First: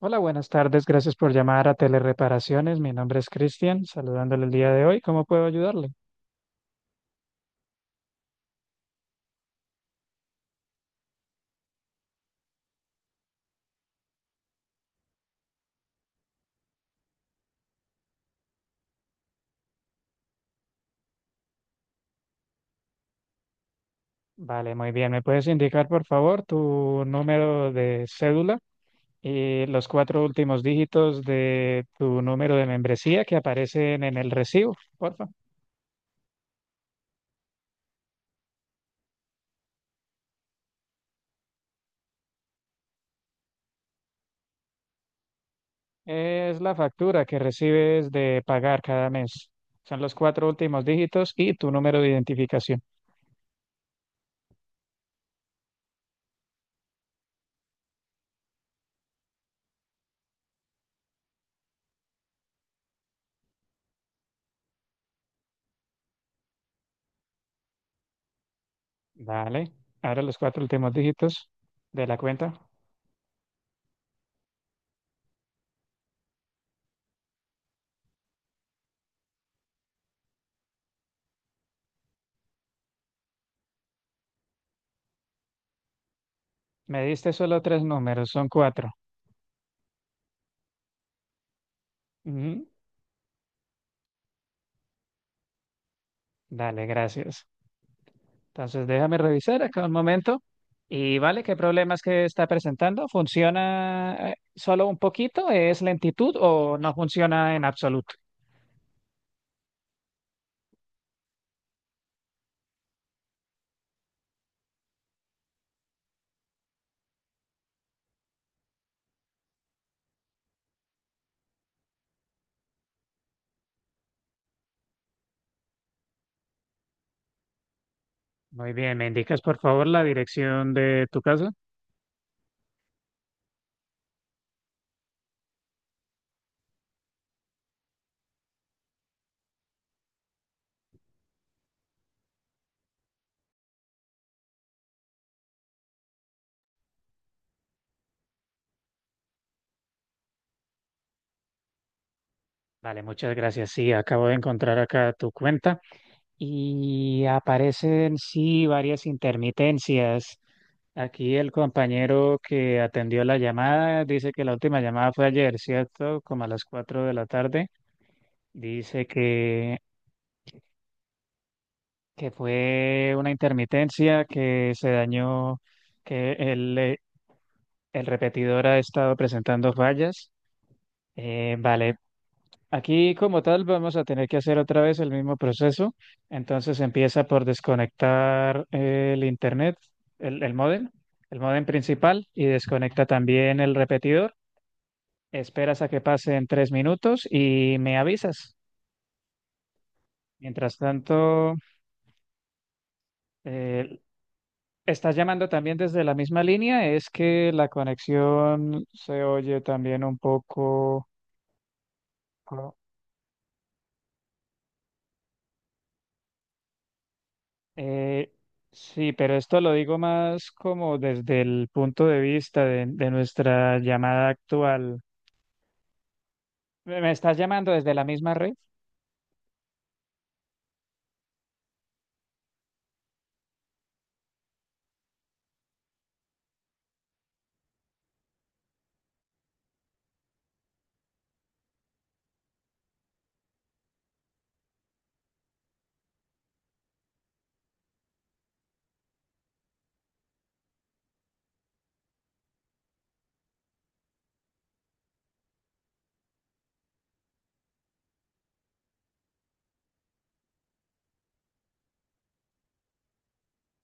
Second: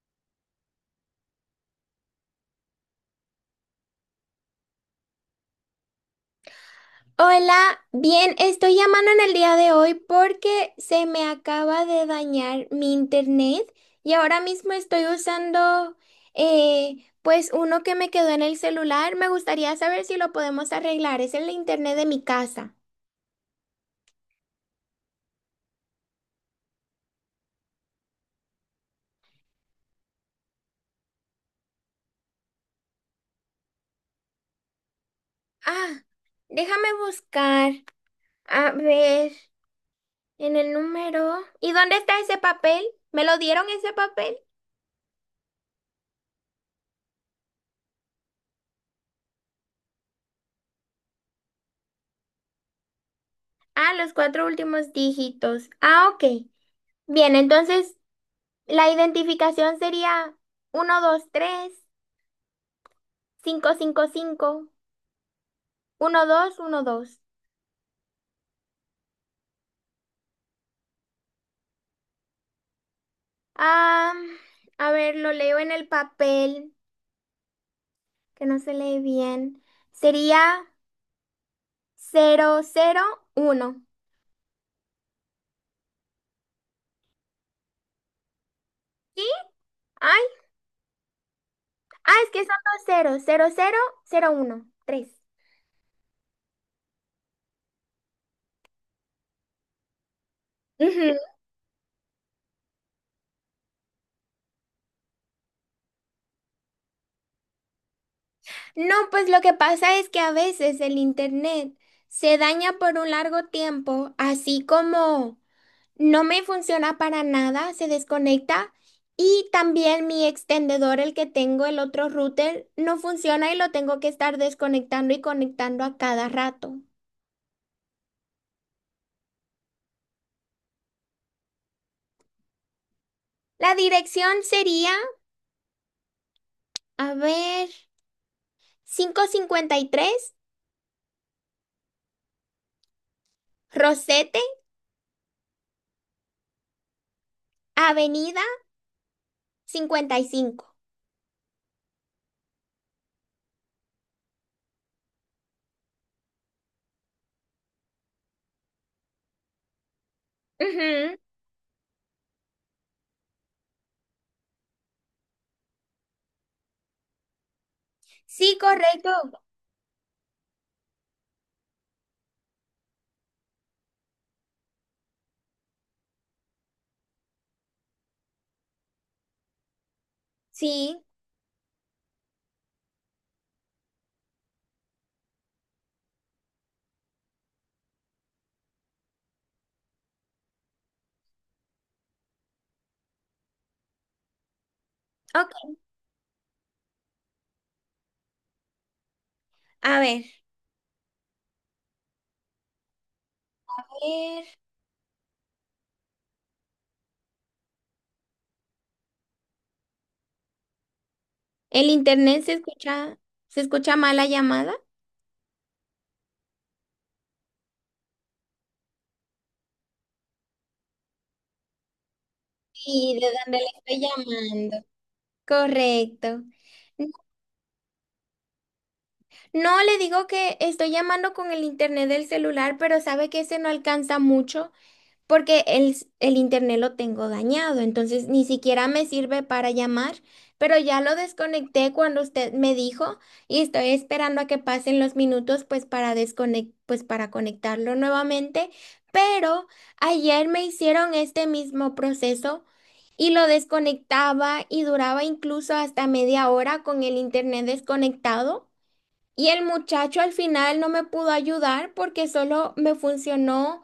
Hola, buenas tardes. Gracias por llamar a Telereparaciones. Mi nombre es Cristian, saludándole el día de hoy. ¿Cómo puedo ayudarle? Hola, bien, estoy llamando en el día de hoy porque se me acaba de dañar mi internet y ahora mismo estoy usando pues uno que me quedó en el celular. Me gustaría saber si lo podemos arreglar. Es el internet de mi casa. Vale, muy bien. ¿Me puedes indicar, por favor, tu número de cédula y los cuatro últimos dígitos de tu número de membresía que aparecen en el recibo, porfa? Ah, déjame buscar. A ver, en el número. ¿Y dónde está ese papel? ¿Me lo dieron ese papel? Es la factura que recibes de pagar cada mes. Son los cuatro últimos dígitos y tu número de identificación. Ah, los cuatro últimos dígitos. Ah, ok. Bien, entonces, la identificación sería uno dos tres cinco cinco cinco uno dos uno dos. Vale. Ahora los cuatro últimos dígitos de la cuenta. Ah, a ver, lo leo en el papel, que no se lee bien. Sería cero cero uno. Me diste solo tres números, son cuatro. ¿Sí? Ay, ah, es que son Ujú. dos ceros, cero cero cero uno tres. Dale, gracias. Entonces, déjame revisar acá un momento. Ujú. Y vale, ¿qué problemas que está presentando? ¿Funciona solo un poquito? ¿Es lentitud o no funciona en absoluto? No, pues lo que pasa es que a veces el internet se daña por un largo tiempo, así como no me funciona para nada, se desconecta. Y también mi extendedor, el que tengo, el otro router, no funciona y lo tengo que estar desconectando y conectando a cada rato. Muy bien, ¿me indicas por favor la dirección de tu casa? La dirección sería, a ver, 553 Rosete, Avenida 55. Vale, muchas gracias. Sí, acabo de encontrar acá tu cuenta y aparecen, sí, varias intermitencias. Ujú. Aquí el compañero que atendió la llamada dice que la última llamada fue ayer, ¿cierto? Como a las 4 de la tarde. Sí, Dice correcto. Que fue una intermitencia que se dañó, que el repetidor ha estado presentando fallas. Sí, Vale, aquí como tal vamos a tener que hacer otra vez el mismo proceso. Entonces empieza por desconectar el internet, el módem, el módem principal y desconecta también el repetidor. ok. Esperas a que pasen 3 minutos y me avisas. A ver, Mientras tanto, a eh, ver, estás llamando también desde la misma línea, es que la conexión se oye también un poco. ¿el internet ¿No? Se escucha mal la llamada? Eh, sí, pero esto lo digo más como desde el punto de vista de Sí, ¿de dónde nuestra le estoy llamada llamando? actual. Correcto. ¿Me estás llamando desde la misma red? No, le digo que estoy llamando con el internet del celular, pero sabe que ese no alcanza mucho porque el internet lo tengo dañado, entonces ni siquiera me sirve para llamar, pero ya lo desconecté cuando usted me dijo y estoy esperando a que pasen los minutos pues para conectarlo nuevamente, pero ayer me hicieron este mismo proceso y lo desconectaba y duraba incluso hasta media hora con el internet desconectado. Y el muchacho al final no me pudo ayudar porque solo me funcionó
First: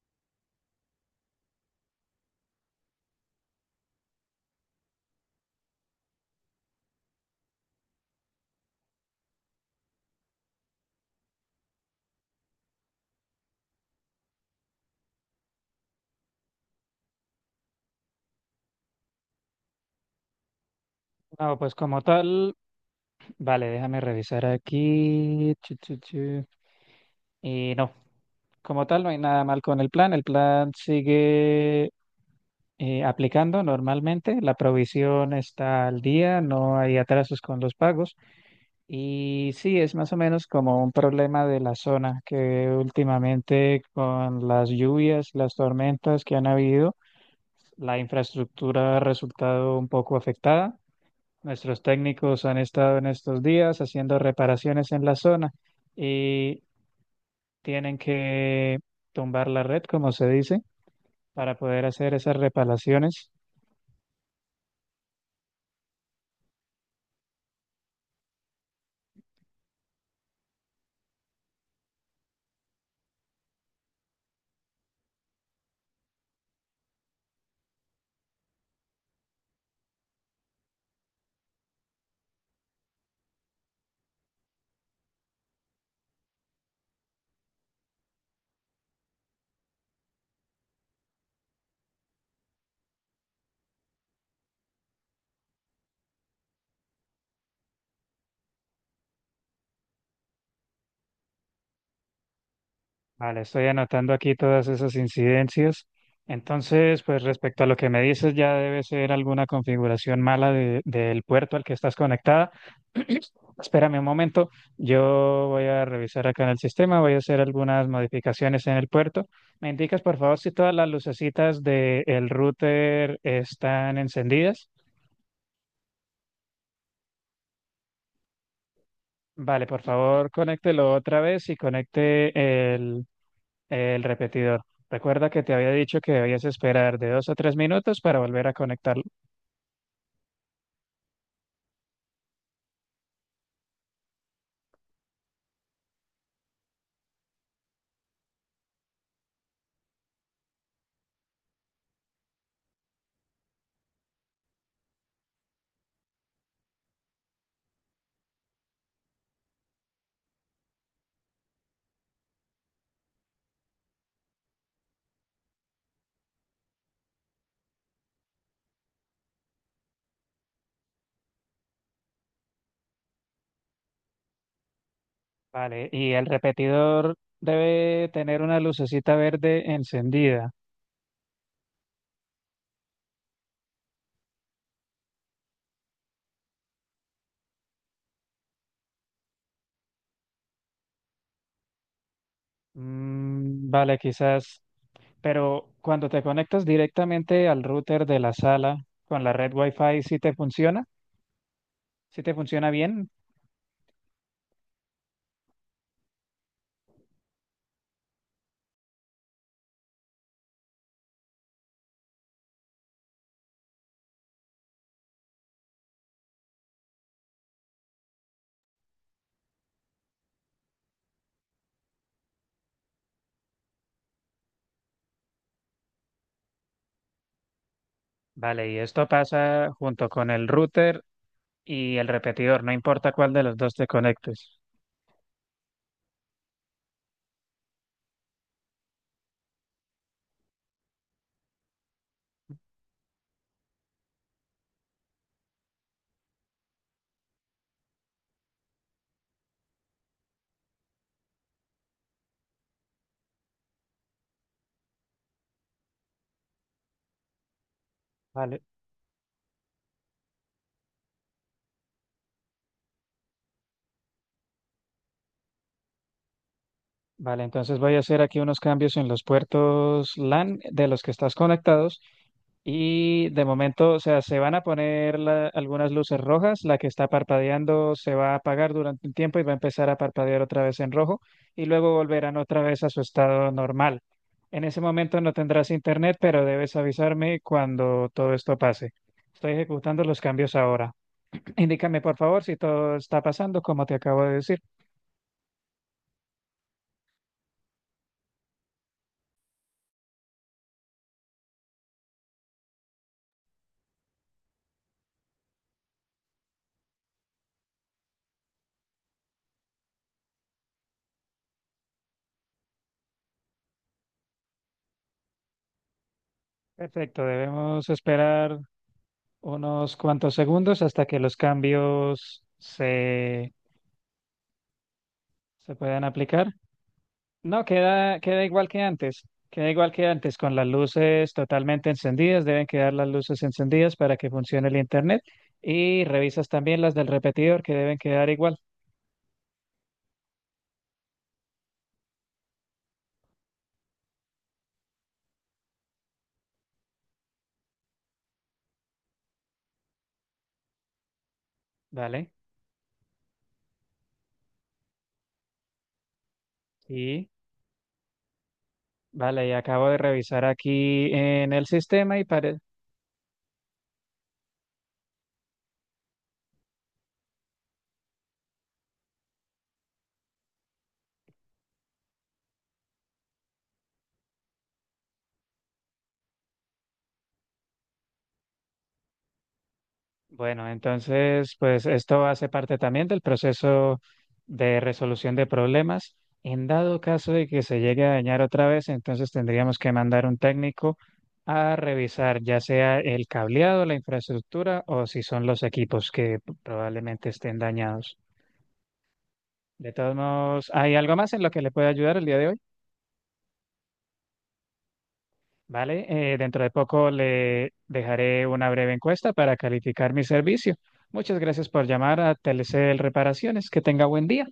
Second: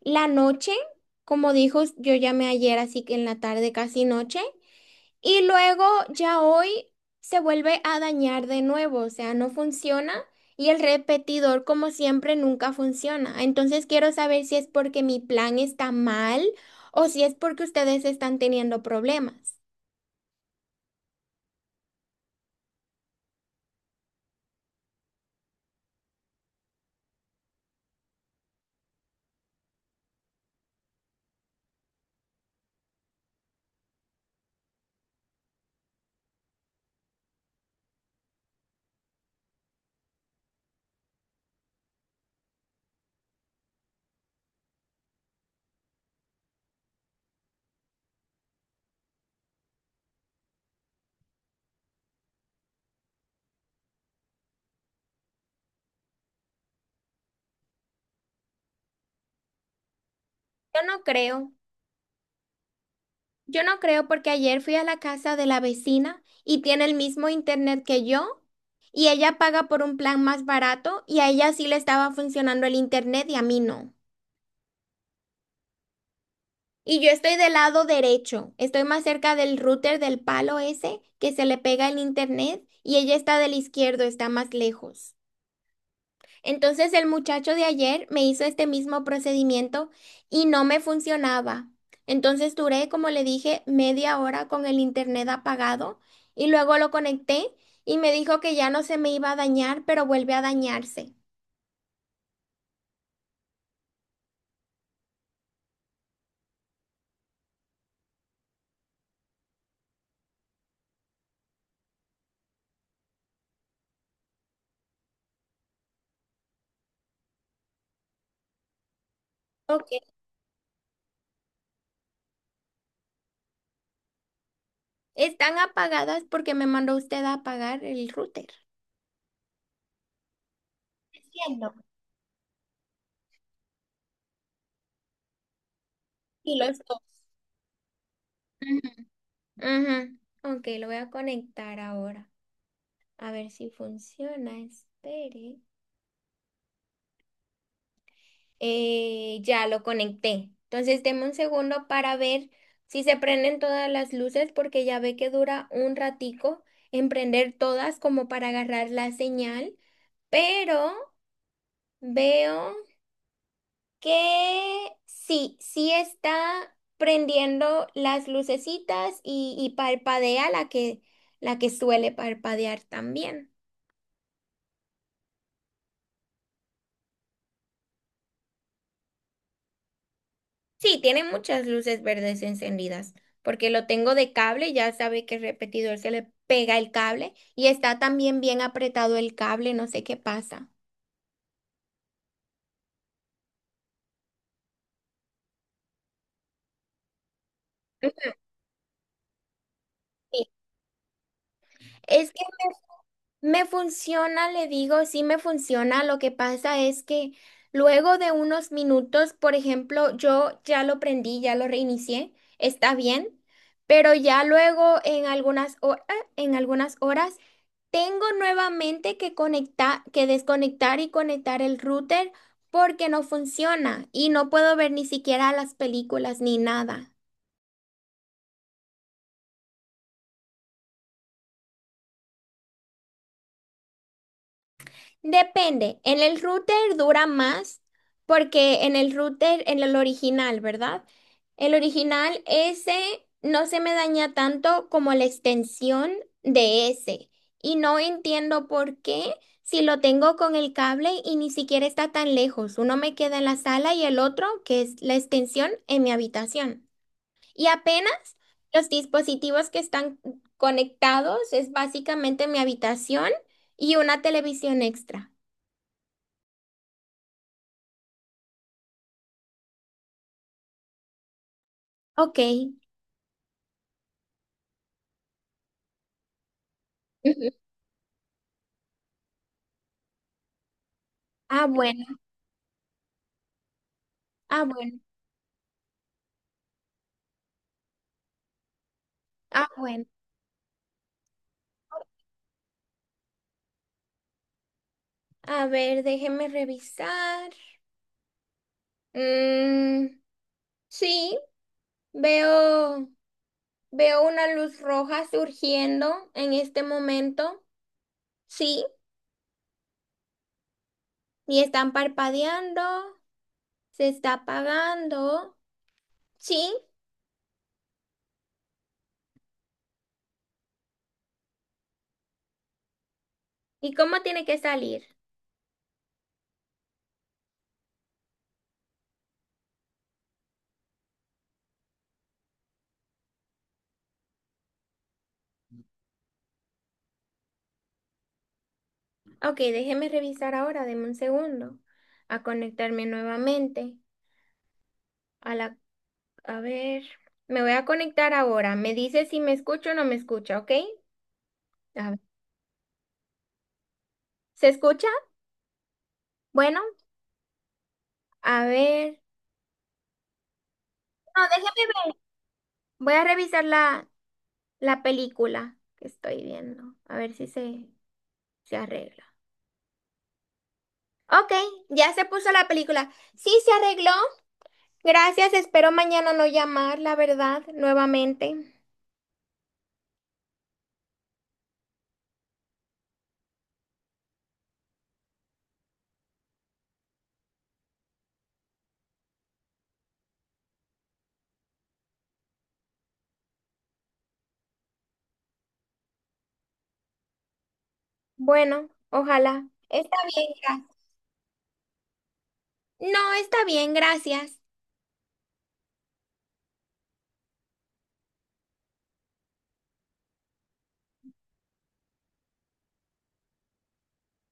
la noche, como dijo, yo llamé ayer, así que en la tarde casi noche. Y luego ya hoy se vuelve a dañar de nuevo, o sea, no funciona. Y el repetidor, como siempre, nunca funciona. Entonces quiero saber si es porque mi plan está mal o si es porque ustedes están teniendo problemas. No, pues como tal, vale, déjame revisar aquí. Chu, chu, chu. Y no, como tal no hay nada mal con el plan sigue aplicando normalmente. La provisión está al día, no hay atrasos con los pagos. Y sí, es más o menos como un problema de la zona que últimamente con las lluvias, las tormentas que han habido, la infraestructura ha resultado un poco afectada. Nuestros técnicos han estado en estos días haciendo reparaciones en la zona y tienen que tumbar la red, como se dice, Yo no creo. para poder hacer esas reparaciones. Yo no creo porque ayer fui a la casa de la vecina y tiene el mismo internet que yo y ella paga por un plan más barato y a ella sí le estaba funcionando el internet y a mí no. Y yo estoy del lado derecho, estoy más cerca del router, del palo ese que se le pega el internet, y ella está del izquierdo, está más lejos. Entonces el muchacho de ayer me hizo este mismo procedimiento y no me funcionaba. Entonces duré, como le dije, media hora con el internet apagado y luego lo conecté y me dijo que ya no se me iba a dañar, pero vuelve a dañarse. Vale, estoy anotando aquí todas esas incidencias. Entonces, pues respecto a lo que me dices, ya debe ser alguna configuración mala de- del puerto al que estás conectada. Espérame un momento, yo voy a revisar acá en el sistema, voy a hacer algunas modificaciones en el puerto. ¿Me Ok. indicas, por favor, si todas las lucecitas del router están encendidas? Están apagadas porque me mandó usted a apagar el router. Vale, por favor, conéctelo otra vez y Entiendo. conecte el repetidor. Recuerda que te había dicho que debías Y los esperar dos. de 2 a 3 minutos para volver a conectarlo. Ujú. Ujú. Ok, lo voy a conectar ahora. A ver si funciona. Espere. Ya lo conecté. Entonces, deme un segundo para ver si se prenden todas las luces, porque ya ve que dura un ratico en prender todas como para agarrar la señal. Pero veo que sí, sí está prendiendo las lucecitas y parpadea la que suele parpadear también. Vale, y el repetidor debe tener una lucecita verde encendida. Sí, tiene muchas luces verdes encendidas, porque lo tengo de cable, ya sabe que el repetidor se le pega el cable y está también bien apretado el cable, no sé qué pasa. Mm, vale, quizás. Pero cuando te conectas directamente al router de la sala con la red Wi-Fi, ¿sí te Sí, funciona? ¿Sí es te que funciona bien? me funciona, le digo, sí me funciona. Lo que pasa es que luego de unos minutos, por ejemplo, yo ya lo prendí, ya lo reinicié, está bien, pero ya luego en algunas horas, en algunas horas tengo nuevamente que conectar, que desconectar y conectar el router porque no funciona y no puedo ver ni siquiera las películas ni nada. Vale, y esto pasa junto con el router y el repetidor, no importa cuál de los dos te conectes. Depende, en el router dura más porque en el router, en el original, ¿verdad? El original ese no se me daña tanto como la extensión de ese. Y no entiendo por qué, si lo tengo con el cable y ni siquiera está tan lejos. Uno me queda en la sala y el otro, que es la extensión, en mi habitación. Y apenas Vale, los dispositivos que están conectados es básicamente mi habitación y una televisión extra. vale, entonces voy a hacer aquí unos cambios en los puertos LAN de los que estás conectados Ok. y de momento, o sea, se van a poner la- algunas luces rojas, la que está Ujú. parpadeando se va a apagar durante un tiempo y va a empezar a parpadear otra vez en rojo y Ah, luego bueno, volverán otra vez a su estado normal. En ah, ese bueno, momento no tendrás internet, pero debes avisarme cuando todo esto pase. Estoy ah, ejecutando bueno. los cambios ahora. Indícame, por favor, si todo está pasando como te acabo de decir. A ver, déjeme revisar. Mm, sí, veo, veo una luz roja surgiendo en este momento. Sí, y están parpadeando, se está apagando. Sí, Perfecto, debemos esperar unos cuantos segundos hasta que los cambios se, ¿y cómo tiene que salir? se puedan aplicar. No, queda, queda igual que antes. Queda igual que antes, con las luces totalmente encendidas. Deben quedar las luces encendidas para que funcione el internet. Y revisas también las del repetidor, que deben quedar igual. Ok, déjeme revisar ahora, deme un segundo, a conectarme nuevamente a la A Ver, me voy a conectar ahora. Me dice si me escucho o no me escucha, ¿ok? A ver. Vale, ¿Se escucha? Bueno, y a ver. vale, y acabo de revisar aquí No, en el déjeme ver. sistema y parece. Voy a revisar la película que estoy viendo. A ver si se arregla. Ok, ya se puso la película. Sí, se arregló. Gracias, espero mañana no llamar, la verdad, nuevamente. Bueno, entonces, pues esto hace parte también del proceso de resolución de problemas. En dado caso de que se llegue a dañar otra vez, entonces tendríamos que mandar un técnico a revisar ya sea el cableado, la infraestructura o si son los equipos que probablemente estén dañados. Bueno, ojalá. De todos Está bien, modos, ¿hay gracias. algo más en lo que le pueda ayudar el día de hoy? No, está bien, gracias. Vale, dentro de poco le dejaré una breve encuesta para calificar mi servicio. Muchas gracias por llamar a Telecel Reparaciones. Que tenga buen día.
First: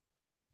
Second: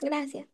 Gracias.